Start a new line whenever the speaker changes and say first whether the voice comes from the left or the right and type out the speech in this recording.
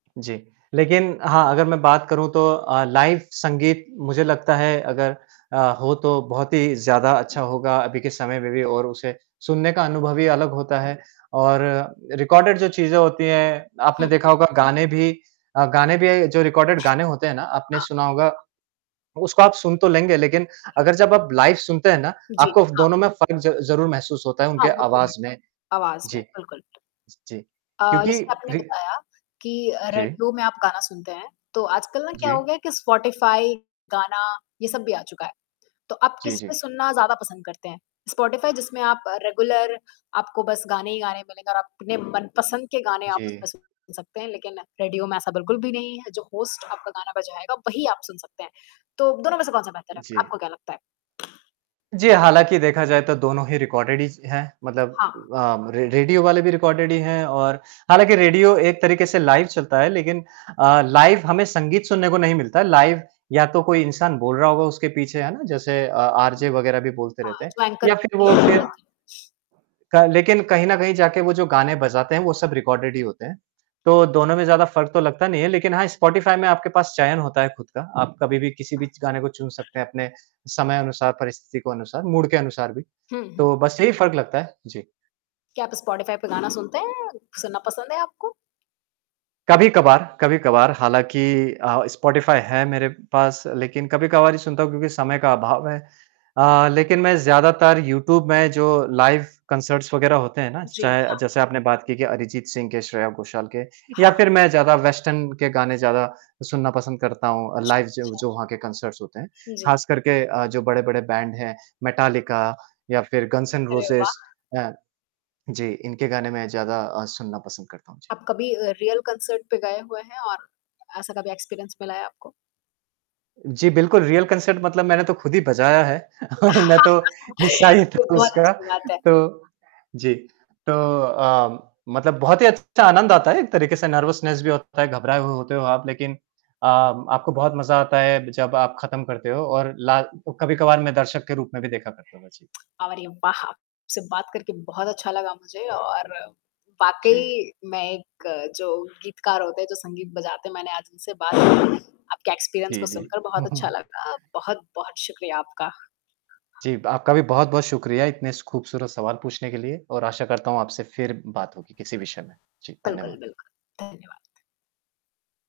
right: जी। लेक़िन हाँ, अगर मैं बात करूँ तो अ, लाइव संगीत मुझे लगता है अगर अ, हो तो बहुत ही ज़्यादा अच्छा होगा अभी के समय में भी और उसे सुनने का अनुभव भी अलग होता है। और रिकॉर्डेड जो चीज़ें होती हैं, आपने
left: हुँ,
right: देखा
left: हुँ।
right: होगा गाने भी अ, गाने भी जो रिकॉर्डेड गाने होते हैं ना, आपने
left: हाँ।
right: सुना होगा। उसको आप सुन तो लेंगे लेक़िन अगर जब आप लाइव सुनते हैं ना,
left: जी,
right: आपको फ
left: हाँ।
right: दोनों में फ़र्क ज़ ज़रूर महसूस होता है
left: हाँ,
right: उनके
left: वो तो है।
right: आवाज़ में।
left: आवाज़ में,
right: जी,
left: बिल्कुल।
right: ज जी।
left: अ,
right: क्योंकि
left: जैसे आपने
right: रि
left: बताया कि अ,
right: जी।
left: रेडियो में आप गाना सुनते हैं, तो आजकल ना क्या हो
right: जी।
left: गया है कि स्पॉटिफ़ाई, गाना, ये सब भी आ चुका है। तो आप
right: जी, जी।
left: किसमें सुनना ज़्यादा पसंद करते हैं? स्पॉटिफाई जिसमें आप रेगुलर आपको बस गाने ही गाने मिलेंगे और आप अपने मनपसंद के गाने आप
right: जी।
left: उसमें सुन सकते हैं। लेक़िन, रेडियो में ऐसा बिल्कुल भी नहीं है, जो होस्ट आपका गाना बजाएगा, वही आप सुन सकते हैं। तो दोनों में से कौन-सा बेहतर है?
right: जी।
left: आपको क्या लगता है?
right: जी, हालाँकि देखा जाए तो दोनों ही रिकॉर्डेड ही स हैं मतलब
left: हाँ।
right: अ, रे रेडियो वाले भी रिकॉर्डेड ही हैं और हालाँकि रेडियो एक तरीक़े से लाइव चलता है, लेक़िन अ, लाइव हमें संगीत सुनने को नहीं मिलता है, लाइव या तो कोई इंसान बोल रहा होगा उसके पीछे, है ना? जैसे अ, आरजे वग़ैरह भी बोलते
left: हाँ,
right: रहते हैं
left: जो एंकर
right: या फ़िर
left: होती
right: वो
left: है। हाँ।
right: फ़िर का लेक़िन कहीं न कहीं जाके वो जो गाने बजाते हैं वो सब रिकॉर्डेड ही होते हैं। तो दोनों में ज़्यादा फ़र्क तो लगता नहीं है, लेक़िन हाँ, स्पॉटिफ़ाई में आपके पास चयन होता है ख़ुद का। आप कभी भी किसी भी च गाने को चुन सकते हैं अपने समय अनुसार, परिस्थिति को अनुसार, मूड के अनुसार भी।
left: हुँ, हुँ।
right: तो बस यही फ़र्क लगता है। जी।
left: क्या आप स्पॉटिफ़ाई पे गाना सुनते हैं सुनना पसंद है आपको?
right: कभी-कभार कभी-कभार हालाँकि अ, स्पॉटिफ़ाई है मेरे पास लेक़िन कभी-कभार ही सुनता हूँ क्योंकि समय का अभाव है। अ, लेक़िन मैं ज़्यादातर यूट्यूब में जो लाइव कंसर्ट्स वग़ैरह होते हैं ना, ज
left: जी
right: चाहे
left: हाँ।
right: जैसे आपने बात की, कि अरिजीत सिंह के, श्रेया गोशाल के या
left: हाँ।
right: फ़िर मैं ज़्यादा वेस्टर्न के गाने ज़्यादा सुनना पसंद करता हूँ अ,
left: अच्छा,
right: लाइव जो
left: अच्छा।
right: जो वहाँ के कंसर्ट्स होते हैं।
left: जी।
right: ख़ास करके अ, जो बड़े-बड़े बैंड हैं, मेटालिका या फ़िर गन्स एंड
left: अरे
right: रोज़ेज
left: वाह!
right: अ, जी इनके गाने मैं ज़्यादा अ, सुनना पसंद करता हूँ। जी।
left: आप कभी अ, रियल कंसर्ट पे गए हुए हैं और ऐसा कभी एक्सपीरियंस मिला है आपको?
right: जी, बिल्कुल रियल कंसर्ट मतलब मैंने तो ख़ुद ही बजाया है, मैं तो हिस्सा ही था
left: ये बहुत
right: उसका,
left: अच्छी बात है।
right: तो जी। तो अ, मतलब बहुत ही अच्छा आनंद आता है एक तरीक़े से नर्वसनेस भी होता है, घबराए हुए होते हो आप लेक़िन अ, आपको बहुत मज़ा आता है, जब आप ख़त्म करते हो और ला कभी-कभार मैं दर्शक के रूप में भी देखा करता हूँ। जी।
left: अव अरे वाह! आपसे बात करके बहुत अच्छा लगा मुझे और
right: जी।
left: वाक़ई मैं एक जो गीतकार होते हैं, जो संगीत बजाते हैं, मैंने आज उनसे बात की। आपके एक्सपीरियंस
right: जी,
left: को
right: जी।
left: सुनकर बहुत अच्छा लगा, बहुत-बहुत शुक्रिया आपका।
right: जी, ब आपका भी बहुत-बहुत शुक्रिया इतने स ख़ूबसूरत सवाल पूछने के लिए और आशा करता हूँ आपसे फ़िर बात होगी किसी विषय में। जी,
left: बिल्कुल,
right: धन्यवाद।
left: बिल्कुल। धन्यवाद।